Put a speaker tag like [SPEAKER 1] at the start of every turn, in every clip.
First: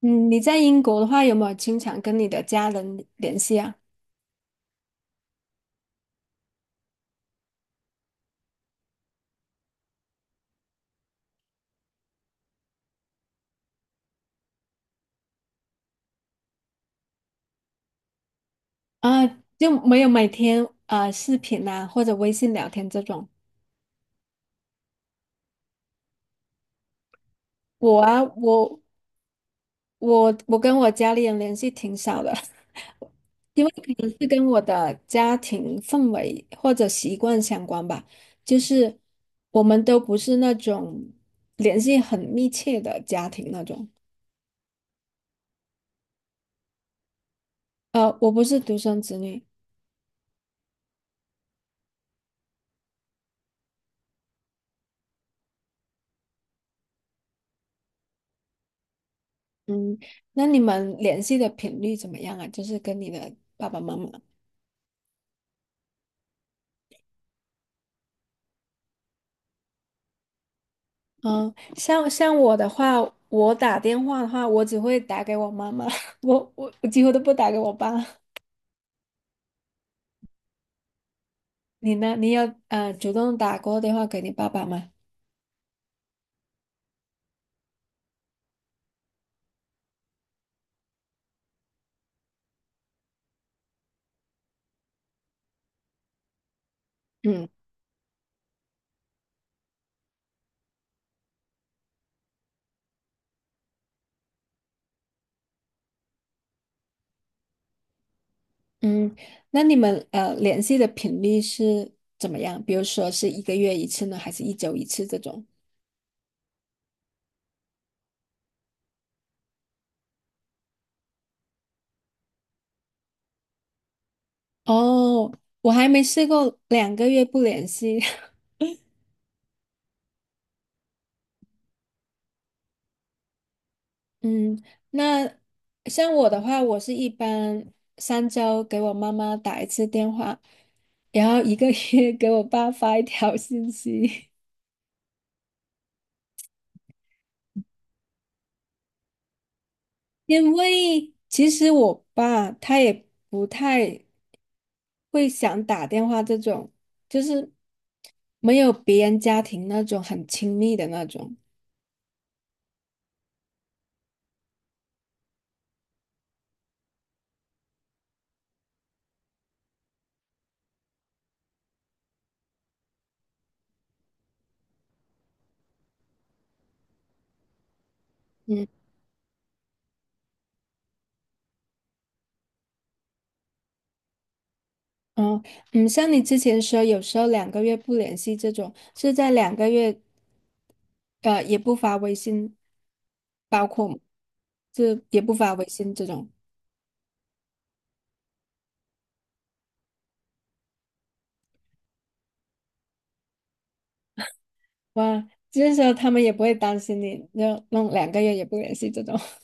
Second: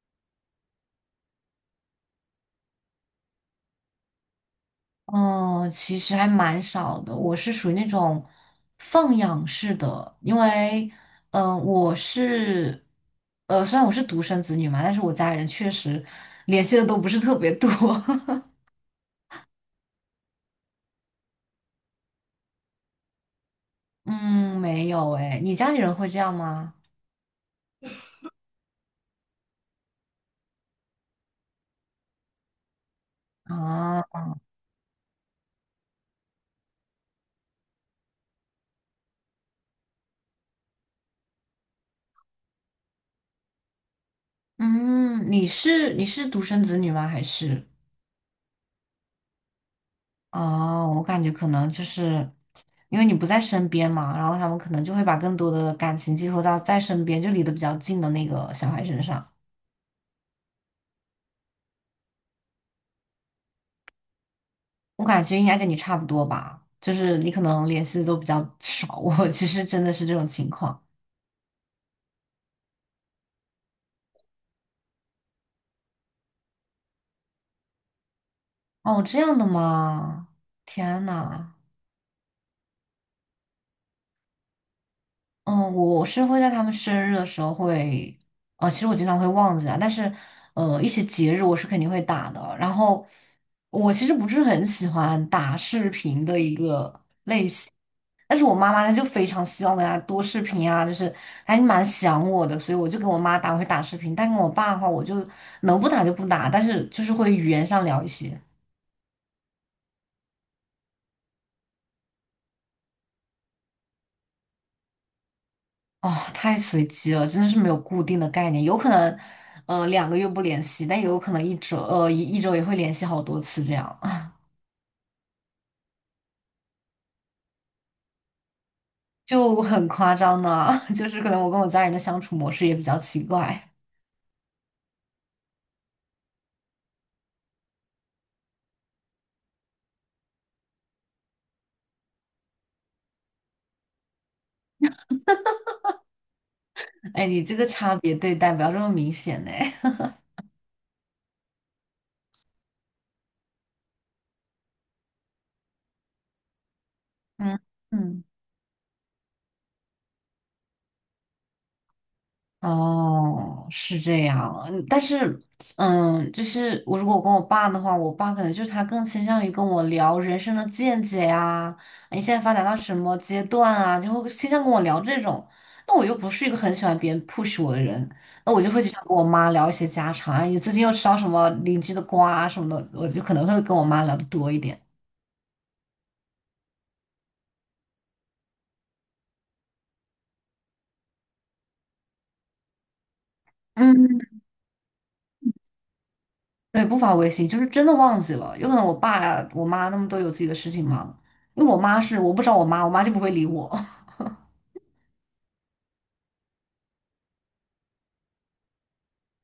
[SPEAKER 1] 嗯，你在英国的话，有没有经常跟你的家人联系啊？
[SPEAKER 2] 嗯，其实还蛮少的。我是属于那种放养式的，因为，嗯、我是，虽然我是独生子女嘛，但是我家里人确实联系的都不是特别多。
[SPEAKER 1] 啊，就没有每天啊、视频啊或者微信聊天这种。
[SPEAKER 2] 嗯，没有诶，你家里人会这样吗？
[SPEAKER 1] 我啊，我跟我家里人联系挺少的，因为可
[SPEAKER 2] 啊，
[SPEAKER 1] 能是跟我的家庭氛围或者习惯相关吧。就是我们都不是那种联系很密切的家庭那种。
[SPEAKER 2] 嗯，你是独生子女吗？还是？
[SPEAKER 1] 我不是独生子女。
[SPEAKER 2] 哦，我感觉可能就是因为你不在身边嘛，然后他们可能就会把更多的感情寄托到在身边，就离得比较近的那个小孩身上。
[SPEAKER 1] 嗯，那你们联系的频率怎么样啊？就是跟你的爸爸妈妈。
[SPEAKER 2] 我感觉应该跟你差不多吧，就是你可能联系的都比较 少，我其实真的是这种情况。
[SPEAKER 1] 嗯，像我的话，我打电话的话，我只会打给我妈妈，我几乎都不打给我爸。
[SPEAKER 2] 哦，这样的吗？天呐，
[SPEAKER 1] 你呢？你有主动打过电话给你爸爸吗？
[SPEAKER 2] 嗯，我是会在他们生日的时候会，哦，其实我经常会忘记啊，但是，一些节日我是肯定会打的。然后，我其实不是很喜欢打视频的一个。
[SPEAKER 1] 嗯
[SPEAKER 2] 但是我妈妈她就非常希望跟她多视频啊，就是还蛮想我的，所以我就跟我妈打会打视频，但跟我爸的话，我就能不打就不打，但是就是会语言上聊一些。
[SPEAKER 1] 嗯，那你们联系的频率是怎么样？比如说是一个月一次呢，还是一周一次这种？
[SPEAKER 2] 哦，太随机了，真的是没有固定的概念，有可能，两个月不联系，但也有可能一周，一周也会联系好多次，这样
[SPEAKER 1] 哦，我还没试过两个月不联系。
[SPEAKER 2] 就很夸张呢。就是可能我跟我家人的相处模式也比较奇怪。
[SPEAKER 1] 嗯，那像我的话，我是一般三周给我妈妈打一次电话，然后一个月 给我爸发一条信息。
[SPEAKER 2] 哎，你这个差别对待不要这么明显呢。
[SPEAKER 1] 因为其实我爸他也不太会想打电话这种，就 是
[SPEAKER 2] 嗯嗯。
[SPEAKER 1] 没有别人家庭那种很亲密的那种。
[SPEAKER 2] 哦，是这样，嗯但是，嗯，就是我如果跟我爸的话，我爸可能就是他更倾向于跟我聊人生的见解呀，你现在发展到什么阶段啊，就会倾向跟我聊这种。那我又不是一个很喜欢别人 push 我的人，那我就
[SPEAKER 1] 嗯
[SPEAKER 2] 会经常跟我妈聊一些家常啊，你最近又吃到什么邻居的瓜啊什么的，我就可能会跟我妈聊的多一点。
[SPEAKER 1] 嗯嗯，像你之前说，有时候两个月不联系这种，是在两个月。呃，也不发微信，包括吗
[SPEAKER 2] 嗯。
[SPEAKER 1] 就也不发微信这种。
[SPEAKER 2] 对，不发微信，就是真的忘记了。有可能我爸呀、我妈他们都有自己的事情忙，因为我妈是我不找我妈，我妈就不会理我。
[SPEAKER 1] 哇，就是说他们也不会担心你，就弄两个月也不联系这种。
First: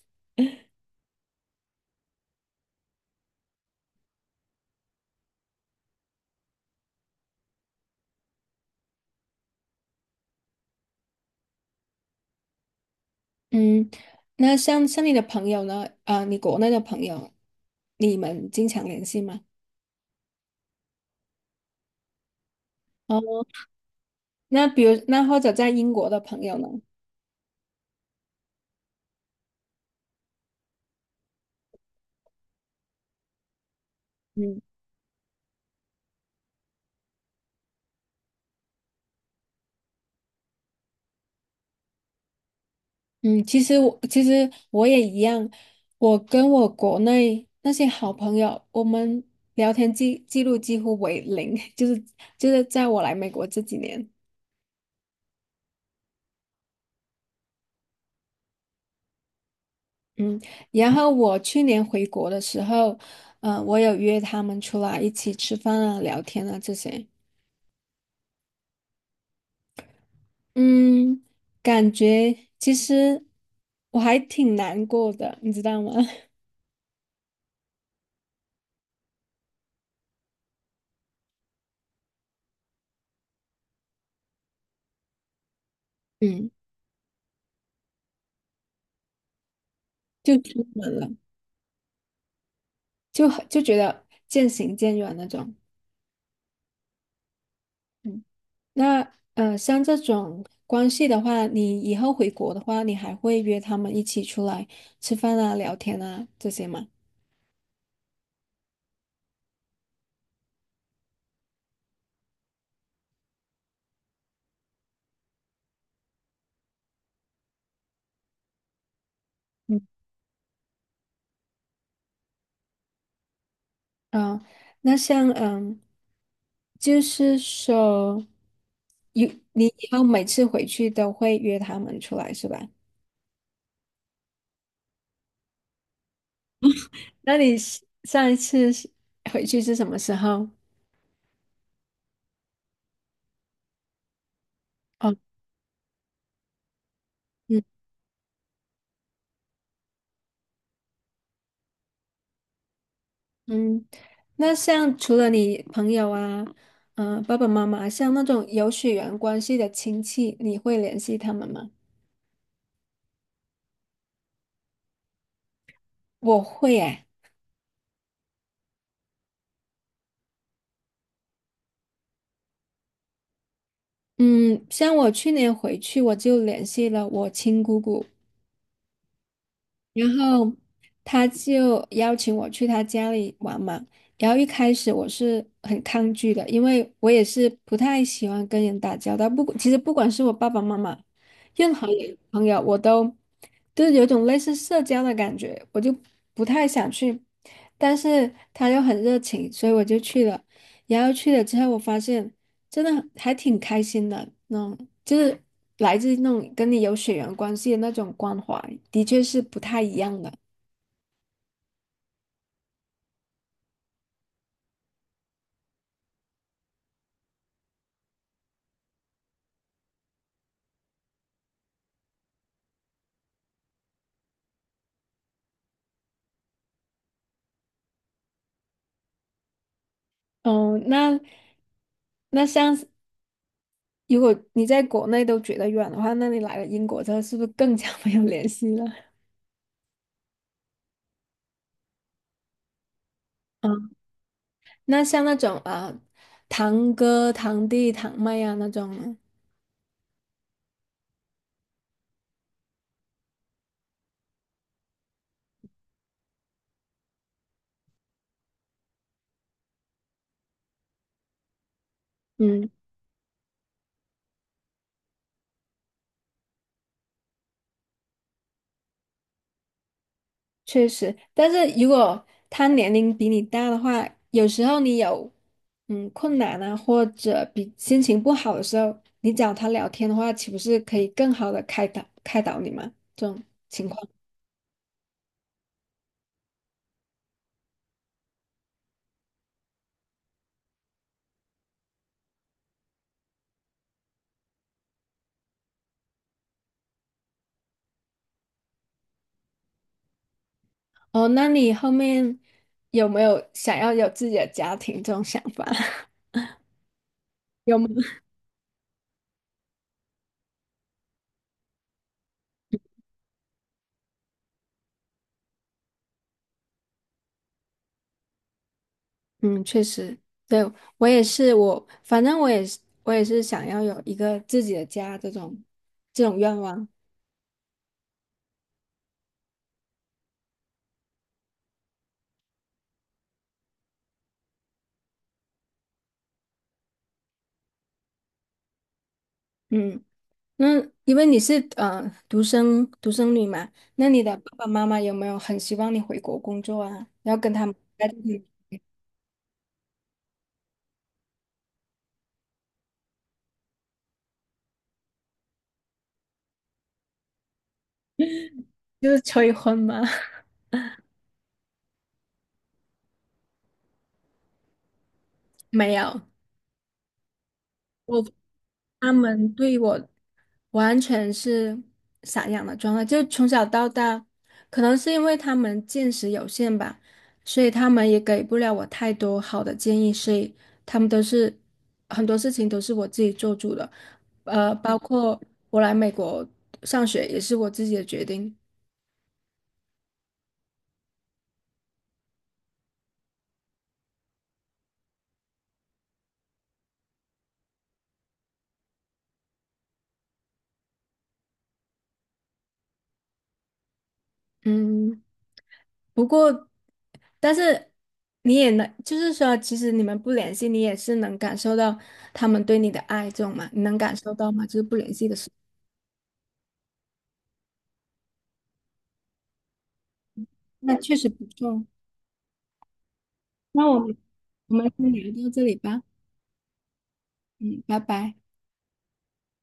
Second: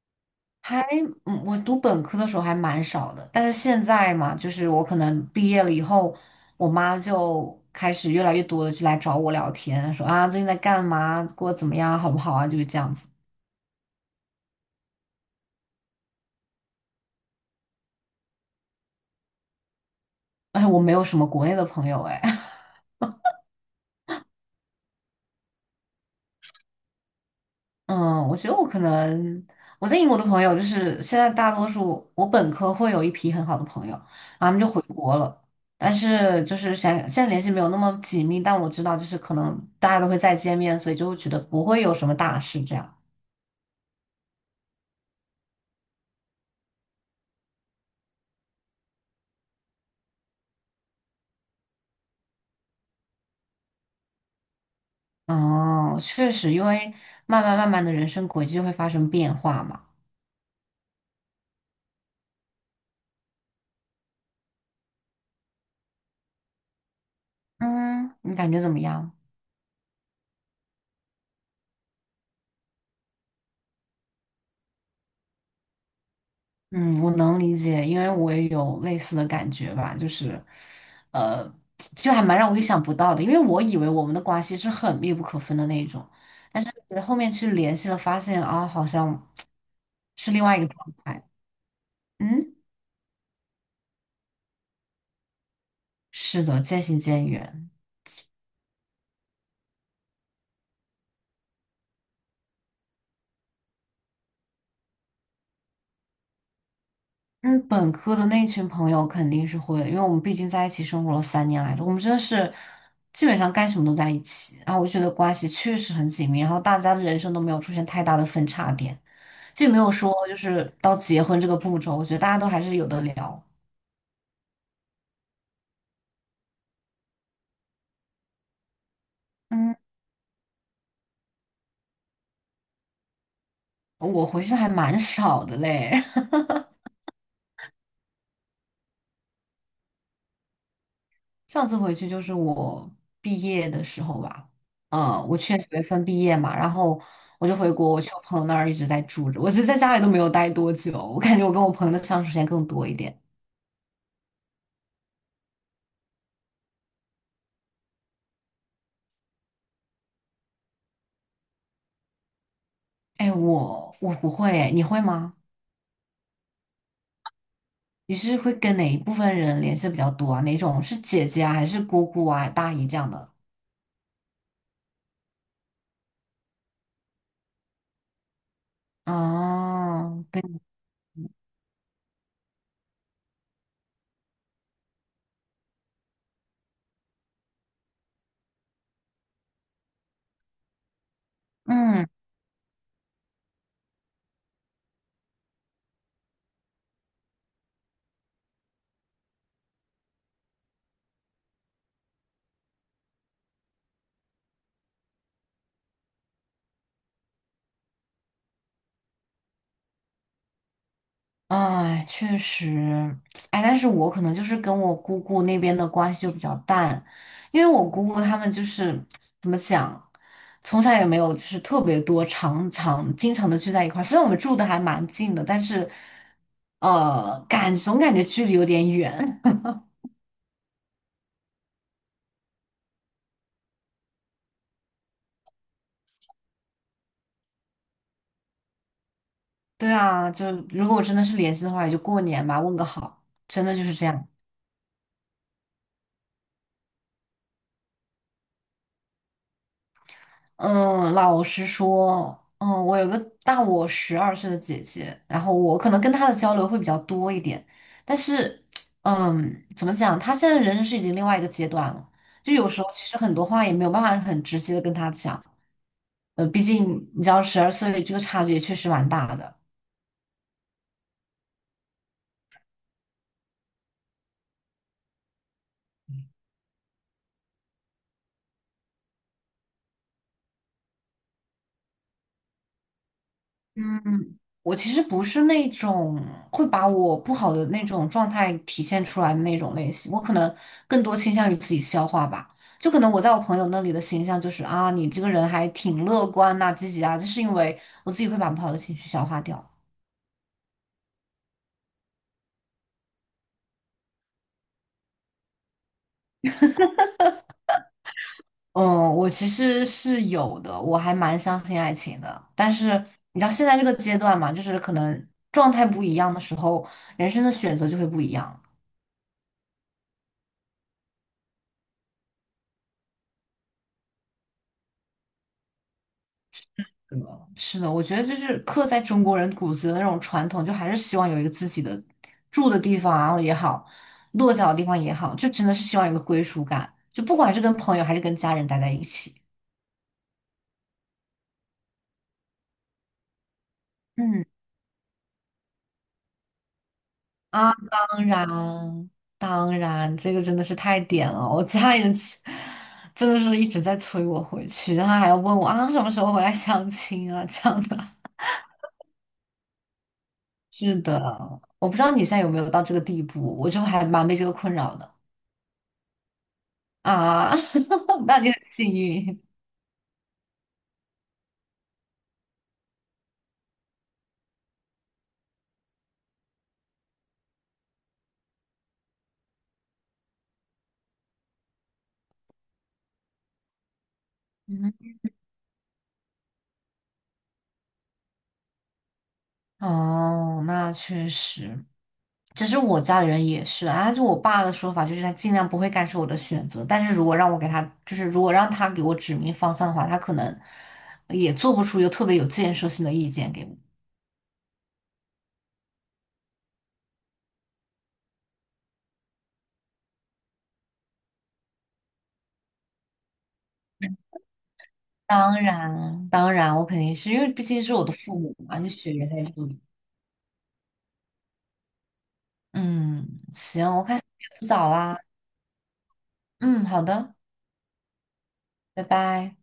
[SPEAKER 2] 还，嗯，我读本科的时候还蛮少的，但是现在嘛，就是我可能毕业了以后，我妈就开始越来越多的就来找我聊天，说啊最近在干嘛，过得怎么样，好不好啊，就是这样子。
[SPEAKER 1] 嗯，那像你的朋友呢？啊、你国内的朋友，你们经常联系吗？
[SPEAKER 2] 哎，我没有什么国内的朋友，哎，
[SPEAKER 1] 哦，那比如那或者在英国的朋友呢？
[SPEAKER 2] 嗯，我觉得我可能我在英国的朋友，就是现在大多数我本科会有一批很好的朋友，然后他们
[SPEAKER 1] 嗯。
[SPEAKER 2] 就回国了，但是就是想现在联系没有那么紧密，但我知道就是可能大家都会再见面，所以就会觉得不会有什么大事这样。
[SPEAKER 1] 嗯，其实我也一样，我跟我国内那些好朋友，我们聊天记录几乎为零，就是在我来美国这几年，
[SPEAKER 2] 哦，确实，因为慢慢的人生轨迹就会发生变化嘛。
[SPEAKER 1] 嗯，然后我去年回国的时候，嗯，我有约他们出来一起吃饭啊、聊天啊这些，
[SPEAKER 2] 嗯，你感觉怎么样？
[SPEAKER 1] 嗯，感觉其实我还挺难过的，你知道吗？
[SPEAKER 2] 嗯，我能理解，因为我也有类似的感觉吧，就是，呃，就还蛮让我意想不到的，因为我以为我们的关系是很密不可分的那一种，
[SPEAKER 1] 嗯，
[SPEAKER 2] 但是后面去联系了，发现啊，好像是
[SPEAKER 1] 就
[SPEAKER 2] 另外一
[SPEAKER 1] 出
[SPEAKER 2] 个状
[SPEAKER 1] 门了，
[SPEAKER 2] 态。嗯，
[SPEAKER 1] 就觉得渐行渐远那种。
[SPEAKER 2] 是的，渐行渐远。
[SPEAKER 1] 嗯那，像这种关系的话，你以后回国的话，你还会约他们一起出来吃饭啊、聊天啊这些吗？
[SPEAKER 2] 嗯，本科的那群朋友肯定是会的，因为我们毕竟在一起生活了3年来着，我们真的是基本上干什么都在一起，然后我就觉得关系确实很紧密，然后大家的人生都没有出现太大的分叉点。既没
[SPEAKER 1] 嗯，
[SPEAKER 2] 有说就是到结婚这个步骤，我觉得大家都还是有的聊。
[SPEAKER 1] 啊、那像嗯，就是说，有你
[SPEAKER 2] 嗯，
[SPEAKER 1] 以后每次回去都会约他们出来是吧？
[SPEAKER 2] 我回去的还蛮少的嘞，
[SPEAKER 1] 那你是上一次是回去是什么时候？
[SPEAKER 2] 上次回去就是我毕业的时候吧，
[SPEAKER 1] 哦，
[SPEAKER 2] 嗯，我去年9月份毕业嘛，然后我就
[SPEAKER 1] 嗯。
[SPEAKER 2] 回国，我去我朋友那儿一直在住着，我其实在家里都没有待多久，我感觉我跟我朋友的相处时间更多一点。
[SPEAKER 1] 嗯，那像除了你朋友啊，嗯、爸爸妈妈，像那种有血缘关系的亲戚，你会联系他们吗？
[SPEAKER 2] 哎，我不会诶，你会吗？
[SPEAKER 1] 我会诶，
[SPEAKER 2] 你是会跟哪一部分人联系比较多啊？哪种是姐姐啊，还是姑姑啊、大姨这样的？
[SPEAKER 1] 嗯，像我去年回去，我就联系了我亲姑姑。然
[SPEAKER 2] 哦，
[SPEAKER 1] 后
[SPEAKER 2] 跟
[SPEAKER 1] 他就邀请我去他家里玩嘛。然后一开始我是很抗拒的，因为我也是不太喜欢跟人打交道。不，其实不管是我爸爸妈妈，任何
[SPEAKER 2] 嗯。
[SPEAKER 1] 人朋友，我都就是有种类似社交的感觉，我就不太想去。但是他又很热情，所以我就去了。然后去了之后，我发现。真的还挺开心的，嗯，就是来自那种跟你有血缘关系的那种关怀，的确是不太一样的。
[SPEAKER 2] 哎，确实，哎，但是我可能就是跟我姑姑那边的关系就比较淡，因为我姑姑他们就是怎么讲，从小也没有就是特别多常常经常的聚在一块儿，虽然我们住的还蛮近的，但是总感觉距离有点远。
[SPEAKER 1] 哦，那那像是如果你在国内都觉得远的话，那你来了英国之后，是不是更加没有联系了？
[SPEAKER 2] 对啊，就如果我真的是联系的话，也就过年吧，问个好，真的就是
[SPEAKER 1] 嗯，
[SPEAKER 2] 这样。
[SPEAKER 1] 那像那种啊，堂哥、堂弟、堂妹啊那种呢
[SPEAKER 2] 嗯，老实说，嗯，我有个大我十二岁的姐姐，然后我可能跟她的交流会比较多一点，但是，嗯，怎么讲，她现在人生是已经另外一个阶段了，就
[SPEAKER 1] 嗯。
[SPEAKER 2] 有时候其实很多话也没有办法很直接的跟她讲，毕竟你知道十二岁这个差距也确实蛮大的。
[SPEAKER 1] 确实，但是如果他年龄比你大的话，有时候你有嗯困难啊，或者比心情不好的时候，你找他聊天的话，岂不是可以更好的开导开导你吗？这种情况
[SPEAKER 2] 嗯，我其实不是那种会把我不好的那种状态体现出来的那种类型，我可能更多倾向于自己消化吧。就可能我在我朋友那里的形象就是啊，你这个人还挺乐观呐、积极啊，就是因为我自己会把不好的情绪消化掉。
[SPEAKER 1] 哦，那你后面有没有想要有自己的家庭这种想法？有吗？
[SPEAKER 2] 嗯，我其实是有的，我还蛮相信爱情的。但是你知道现在这个阶段嘛，就是可能状态不一样的时候，人生的选择就会不一样。
[SPEAKER 1] 嗯，确实，对，我也是，我反正我也是，我也是想要有一个自己的家这种这种愿望。
[SPEAKER 2] 嗯，是的，我觉得就是刻在中国人骨子的那种传统，就还是希望有一个自己的住的地方然后也好，落脚的地方也好，就真的是希望有个归属感，就不管是跟朋友还是跟家人待在一起。
[SPEAKER 1] 嗯。那因为你是独生女嘛，那你的爸
[SPEAKER 2] 嗯
[SPEAKER 1] 爸妈妈有没有很希望你回国工作啊？要跟他
[SPEAKER 2] 啊，
[SPEAKER 1] 们在这
[SPEAKER 2] 当
[SPEAKER 1] 里
[SPEAKER 2] 然，当然，这个真的是太点了，我家人其真的是一直在催我回去，然后还要问我啊什么时候回来相亲啊这样的。
[SPEAKER 1] 就是催婚吗？
[SPEAKER 2] 是的，我不知道你现在有没有到这个地步，我就还蛮被这个困扰的。
[SPEAKER 1] 没有，
[SPEAKER 2] 啊，
[SPEAKER 1] 我
[SPEAKER 2] 那你很幸
[SPEAKER 1] 他
[SPEAKER 2] 运。
[SPEAKER 1] 们对我完全是散养的状态，就从小到大，可能是因为他们见识有限吧，所以他们也给不了我太多好的建议，所以他们都是很多事情都是我自己做主的，呃，
[SPEAKER 2] 嗯，
[SPEAKER 1] 包括我来美国上学也是我自己的决定，
[SPEAKER 2] 哦，那确实。其实我家里人也是，啊，就我爸的说法就是他尽量不会干涉我的选择，但是如果让我给他，就是如果让他给我指明方向的话，他可能也做不出一个特别有建设性的意见给我。
[SPEAKER 1] 嗯，不过，但是你也能，就是说，其实你们不联系，你也是能感受到他们对你的爱，这种嘛，你能感受到吗？就是不联系的时候，
[SPEAKER 2] 当然，当然，我肯定是因为毕竟是我的父母嘛，就血缘在这里。
[SPEAKER 1] 那确实不错。
[SPEAKER 2] 嗯，行，
[SPEAKER 1] 那我
[SPEAKER 2] 我
[SPEAKER 1] 们
[SPEAKER 2] 看也不早
[SPEAKER 1] 先
[SPEAKER 2] 啦。
[SPEAKER 1] 聊到这里吧，
[SPEAKER 2] 嗯，好的，
[SPEAKER 1] 嗯，拜拜。
[SPEAKER 2] 拜拜。